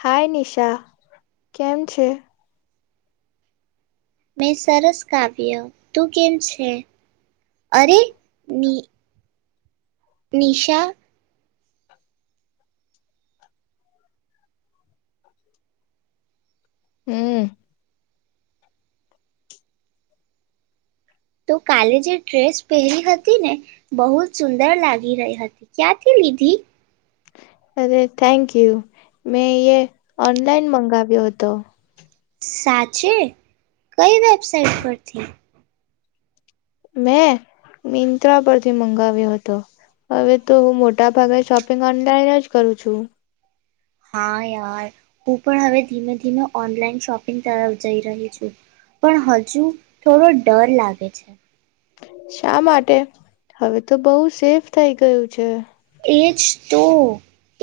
હાય નિશા કેમ છે. મેં સરસ કાવ્ય તું કેમ છે અરે ની નિશા હમ. તો કાલે જે ડ્રેસ પહેરી હતી ને બહુ જ સુંદર લાગી રહી હતી ક્યાંથી લીધી. અરે થેન્ક યુ મેં એ ઓનલાઈન મંગાવ્યો હતો. સાચે કઈ વેબસાઇટ પરથી? મેં મિંત્રા પરથી મંગાવ્યો હતો હવે તો હું મોટા ભાગે શોપિંગ ઓનલાઈન જ કરું છું. હા યાર હું પણ હવે ધીમે ધીમે ઓનલાઈન શોપિંગ તરફ જઈ રહી છું પણ હજુ થોડો ડર લાગે છે. શા માટે? હવે તો બોવ સેફ થઈ ગયું છે. એજ તો.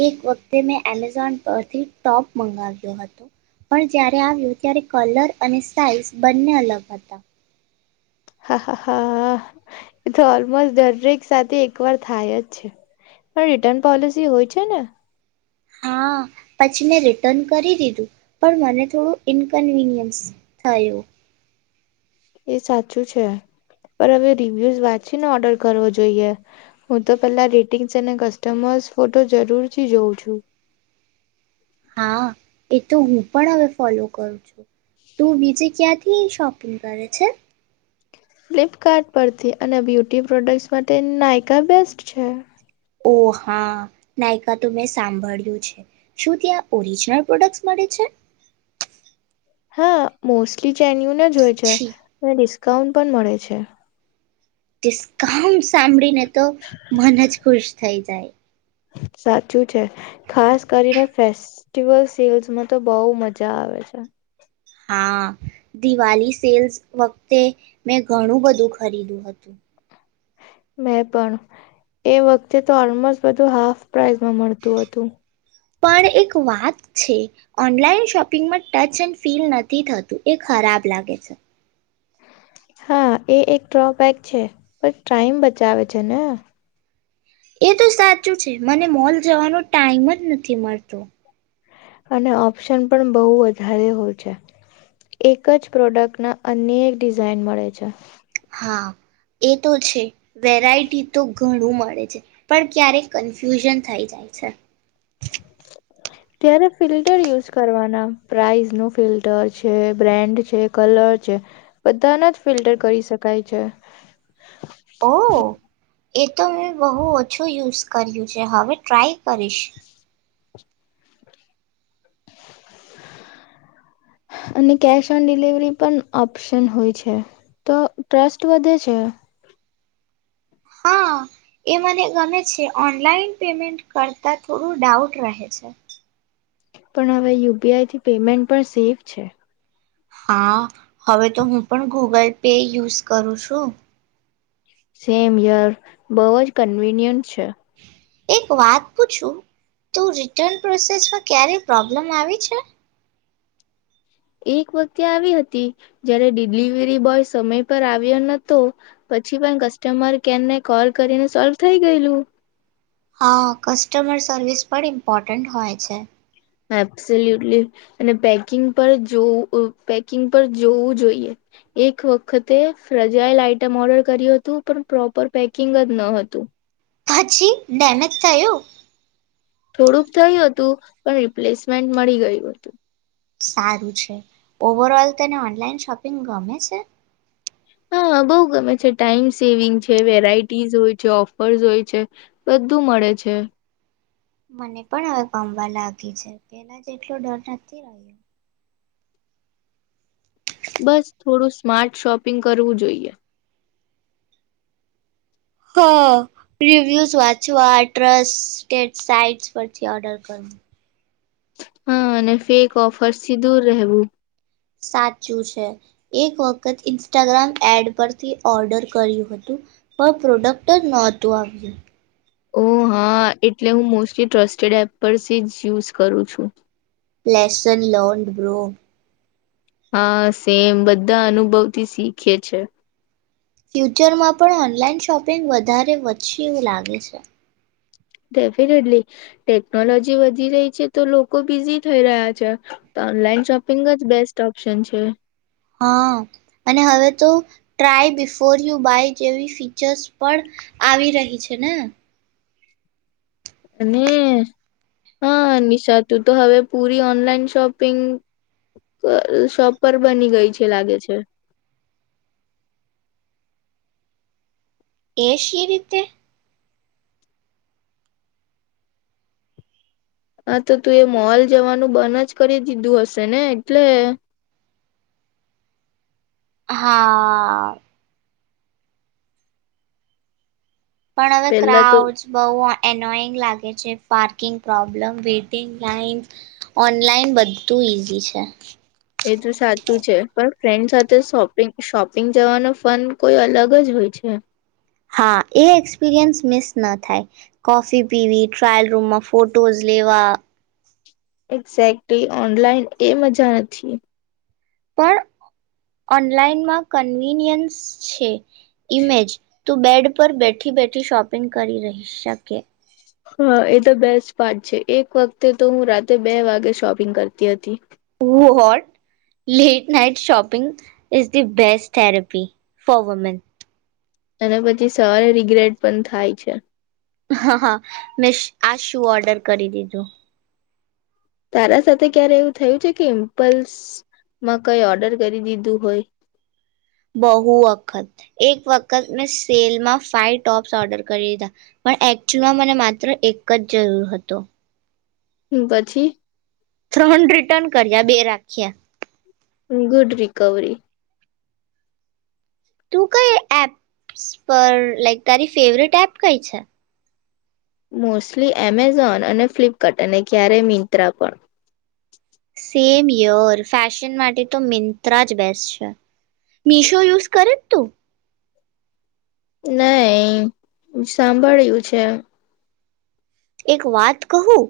એક વક્તે મેં એમેઝોન પરથી ટોપ મંગાવ્યો હતો. પણ જ્યારે આવ્યો ત્યારે કલર અને સાઈઝ બંને અલગ હતા. હા, હા, હા. એ તો ઓલમોસ્ટ દરેક સાથે એક વાર થાય જ છે. પણ રિટર્ન પોલિસી હોય છે ને. હા, પછી મેં રિટર્ન કરી દીધું. પણ મને થોડું ઇનકન્વીનિયન્સ થયુ. એ સાચું છે. પર હવે રિવ્યુઝ વાંચીને ઓર્ડર કરવો જોઈએ. હું તો પેલા રેટિંગ્સ અને કસ્ટમર્સ ફોટો જરૂરથી જોઉં છું. હા, એ તો હું પણ હવે ફોલો કરું છું. તુ બીજે ક્યાંથી શોપિંગ કરે છે? ફ્લિપકાર્ટ પરથી અને બ્યુટી પ્રોડક્ટ્સ માટે નાયકા બેસ્ટ છે. ઓ હા. નાયકા તો મેં સાંભળ્યું છે. શું ત્યાં ઓરિજનલ પ્રોડક્ટ્સ મળે છે? હા, મોસ્ટલી જેન્યુન જ હોય છે છી ને ડીસ્ કાઉન્ટ પણ મળે છે. ડિસ્કાઉન્ટ સાંભળીને તો મન જ ખુશ થઈ જાય. સાચું છે. ખાસ કરીને ફેસ્ટિવલ સેલ્સમાં તો બોવ મજા આવે છે. હા, દિવાલી સેલ્સ વક્તે મેં ઘણું બધું ખરીદુ હતું. મેં પણ. એ વક્તે તો ઓલમોસ્ટ બધું હાફ પ્રાઈઝમાં મળતું હતું. પણ એક વાત છે. ઓનલાઈન શોપિંગમાં ટચ એન્ડ ફીલ નથી થતું એ ખરાબ લાગે છે. હા, એ એક ડ્રોબેક છે. પણ ટાઈમ બચાવે છે ને. એ તો સાચું છે. મને મોલ જવાનો ટાઈમ જ નથી મળતો. અને ઓપ્શન પણ બોવ વધારે હોય છે. એક જ પ્રોડક્ટના અનેક ડિઝાઇન મળે છે. હા, એ તો છે. વેરાયટી તો ઘણું મ [unintelligible] છે પણ ક્યારેક કન્ફ્યુઝન થઈ જાય છે. ત્યારે ફિલ્ટર યુઝ કરવાના પ્રાઇઝ નું ફિલ્ટર છે બ્રેન્ડ છે કલર છે બધાના જ ફિલ્ટર કરી શકાય છે. ઓ. એ તો મેં બહુ ઓછું યુઝ કર્યું છે હવે ટ્રાય કરીશ. અને કેશ ઓન ડિલિવરી પણ ઓપ્શન હોય છે તો ટ્રસ્ટ વધે છે હા એ મને ગમે છે ઓનલાઈન પેમેન્ટ કરતા થોડું ડાઉટ રહે છે પણ હવે યુપીઆઈથી પેમેન્ટ પણ સેફ છે હા હવે તો હું પણ ગૂગલ પે યુઝ કરું છું સેમ યાર બહુ જ કન્વીિનિયન્ટ અ્ છેા એક વાત પૂછું તું રિટર્ન પ્રોસેસમાં ક્યારે પ્રોબ્લેમ આવી છે એક વખતે આવી હતી જયારે ડિલિવરી બોય સમય પર આવ્યો નતો પછી પણ કસ્ટમર કેરને કોલ કરીને સોલ્વ થઈ ગયેલું હા કસ્ટમર સર્વિસ પણ ઇમ્પોર્ટન્ટ હોય છે એબ્સલ્યુટલી અને પેકિંગ પર જોવું પેકિંગ પર જોવું જોઈએ એક વખતે ફ્રજાયલ આઈટમ ઓર્ડર કર્યું હતું પણ પ્રોપર પેકિંગ જ ન હતું પછી ડમેજ થું થોડુંક થયું હતું પણ રિપ્લેસમેન્ટ મળી ગયું હતું સારું છે ઓવર ઓલ તને ઓનલાઈન શોપિંગ ગમે છે હા બહુ ગમે છે ટાઈમ સેવિંગ છે વેરાઈટીસ હોય છે ઓફર્સ હોય છે બધું મળે છે મને પણ હવે કમવા લાગી છે પેલા જ એટલો ડર નથી રહ્યો બસ થોડું સ્માર્ટ શોપિંગ કરવું જોઈએ હા રિવ્યુઝ વાંચવા ટ્રસ્ટ સાઇટ પરથી ઓર્ડર કરવ હા અને ફેક ઓફર થી દૂર રહેવું સાચું છે એક વખત ઇન્સ્ટાગ્રામ એડ પરથી ઓર્ડર કર્યું હતું પણ પ્રોડક્ટ નહોતું આવ્યું ઓ હા એટલે હું મોસ્ટલી ટ્રસ્ટેડ એપ પર જ યુઝ કરું છું પસન લોન્ડ બ્રો હા સેમ બધા અનુભવથી શીખે છે ફ્યુચરમાં પણ ઓનલાઈન શોપિંગ વધારે વધશે એવું લાગે છે ડેફિનેટલી ટેકનોલોજી વધી રહી છે તો લોકો બિઝી થઈ રહ્યા છે તો ઓનલાઈન શોપિંગ જ બેસ્ટ ઓપ્શન છે હા અને હવે તો ટ્રાય બિફોર યુ બાય જેવી ફીચર્સ પણ આવી રહી છે ને અને હા નિશાતું તો હવે પૂરી ઓનલાઈન શોપિંગ શોપ પર બની ગઈ છે લાગે છે એશિયા રીતે હા તો તું એ મોલ જવાનું બંધ જ કરી દીધું હશે ને એટલે હા પણ હવે પેલા તો ક્રાઉ બહુ એનોઈંગ લાગે છે parking problem waiting line online બધું ઈઝી છે એ તો સાચું છે પણ ફ્રેન્ડ સાથે શોપિંગ શોપિંગ જવાનો ફન કોઈ અલગ જ હોય છે હા એ એક્સપિરિયન્સ મિસ ન થાય કોફી પીવી ટ્રાયલ રૂમમાં ફોટોઝ લેવા એક્ઝેક્ટલી ઓનલાઈન એ મજા નથી પણ ઓનલાઈનમાં કન્વીિનિયન્સ છે ઇમેજ તું બેડ ઉપર બેઠી બેઠી શોપિંગ કરી રહી શકે હા એ તો બેસ્ટ પાર્ટ છે એક વખતે તો હું રાતે બે વાગે શોપિંગ કરતી હતી હ what late night shopping is the bestest therapy for women અને પછી સરે રિગ્રેટ પણ થાય છે હા હા મેં આ શુ ઓર્ડર કરી દીધું તારા સાથે ક્યારે એવું થયું છે કે ઇમ્પલ્સ માં કઈ ઓર્ડર કરી દીધું હોય બહુ વખત એક વખત મેં સેલમાં ફાઈવ ટોપ્સ ઓર્ડર કરી દીધા પણ એકચુલમાં મને માત્ર એક જ જરૂર હતો હમ પછી ત્રણ રિટર્ન કરયા બે રાખીયા. Good recovery. તું કઈ એપ્સ પર લાઈક તારી ફેવરેટ એપ કઈ છે? મોસ્ટલી એમેઝોન અને ફ્લિપકાર્ટ અને ક્યારેય મિંત્રા પણ. સેમ યોર ફેશન માટે તો મિંત્રા જ બેસ્ટ છે મીશો યુઝ કરે છ તું? નઈ સાંભળ્યું છે. એક વાત કહું?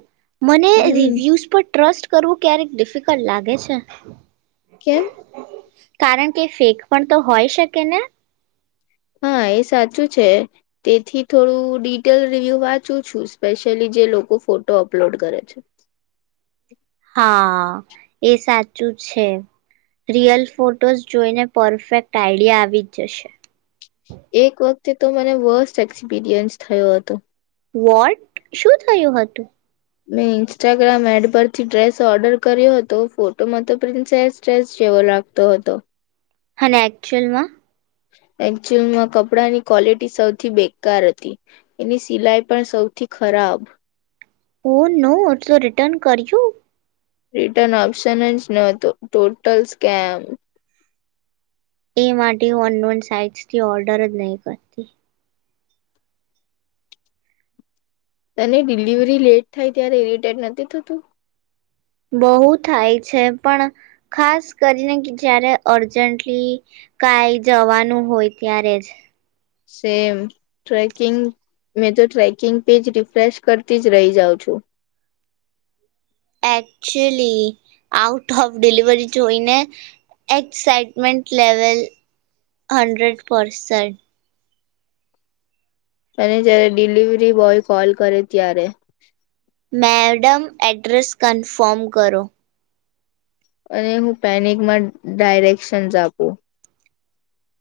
મને હમ રીવ્યૂઝ પર ટ્રસ્ટ કરવું ક્યારેક ડિફિકલ્ટ લાગે છે. કેમ? કારણ કે ફેક પણ તો હોય શકે ને? હા એ સાચું છે તેથી થોડું ડિટેલ રિવ્યુ વાંચું છું સ્પેશિયલી જે લોકો ફોટો અપલોડ કરે છે. હા એ સાચું છે રિયલ ફોટોઝ જોઈને પરફેક્ટ આઈડિયા આવી જ જશે. તે તો મને વર્સ્ટ એક્સપિરિયન્સ થયો હતો. વોટ? શું થયું હતું? મેં ઇન્સ્ટાગ્રામ એડ પરથી ડ્રેસ ઓર્ડર કર્યો હતો ફોટોમાં તો પ્રિન્સેસ ડ્રેસ જેવો લાગતો હતો. અને એકચુઅલમાં? એક્ચયુઅલમાં કપડાંની ક્વોલિટી સૌથી બેકાર હતી એની સિલાઈ પણ સૌથી ખરાબ. ઓહ નો! તો રિટર્ન કર્યું? રિટર્ન ઓપ્શન જ નહોતો ટોટલ સ્કેમ. એ માટે હું અનનોન સાઇટ્સથી ઓર્ડર જ નઈ કરતી. તને ડિલિવરી લેટ થાય ત્યારે ઇરીટેટ નથી થતું? બહુ થાય છે પણ ખાસ કરીને જ્યારે અર્જન્ટલી કાઈ જવાનું હોય ત્યારે જ. સેમ, ટ્રેકિંગ મેં તો ટ્રેકિંગ પેજ રિફ્રેશ કરતી જ રહી જાઉં છું. એકચુલી આઉટ ઓફ ડિલિવરી જોઈને એક્સાઈટમેન્ટ લેવલ હન્ડ્રેડ પરસેન્ટ. અને જયારે ડિલિવરી બોય કોલ કરે ત્યારે મેડમ એડ્રેસ કન્ફર્મ કરો. અને હું પેનિકમાં ડાયરેકશનસ આપું.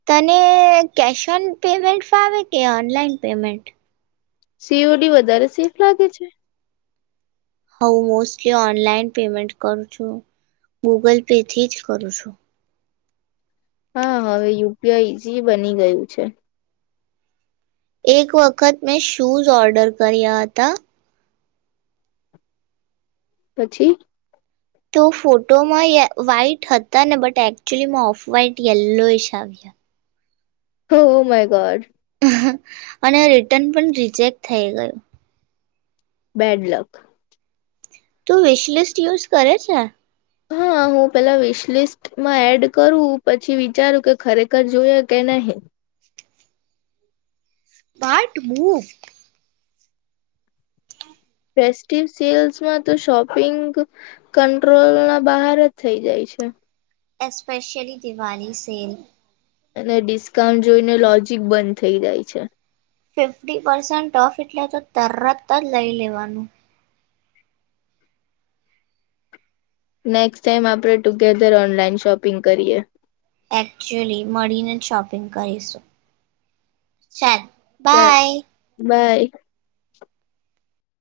તને કેશ ઓન પેમેન્ટ ફાવે કે online payment? C O D વધારે સેફ લાગે છે. હવ મોસ્ટલી ઓનલાઈન પેમેન્ટ કરું છું ગૂગલ પેથી જ કરું છું. હા હવે યુ પી આઈ ઇઝી બની ગયું છે. એક વખત મેં શૂઝ ઓર્ડર કર્યા હતા પછી? તો ફોટોમાં વ્હાઈટ હતા ને but actually off white yellowish આવ્યા. હો ઓહ માય ગોડ! અને આ રિટર્ન પણ રિજેક્ટ થઈ ગયું. Bad luck. તું વિશલિસ્ટ યુઝ કરે છે? હા હું પેલા વિશલિસ્ટમાં એડ કરું પછી વિચારું કે ખરેખર જોઈએ કે નહીં. પાર્ટ મૂવ ફેસ્ટિવ સેલ્સમાં તો શોપિંગ કંટ્રોલના બહાર જ થઇ જાય છે. Especially Diwali sale. અને ડિસ્કાઉન્ટ જોઈને લોજિક બંધ થઈ જાય છે. ફિફ્ટી પર્સન્ટ ઓફ એટલે તો તરત જ લઈ લેવાનું. નેક્સ્ટ ટાઈમ આપણે ટુગેધર ઓનલાઈન શોપિંગ કરીએ. એકચુલી મળીને જ શોપિંગ કરીશું, ચાલ. ચાલ, બાય બાય.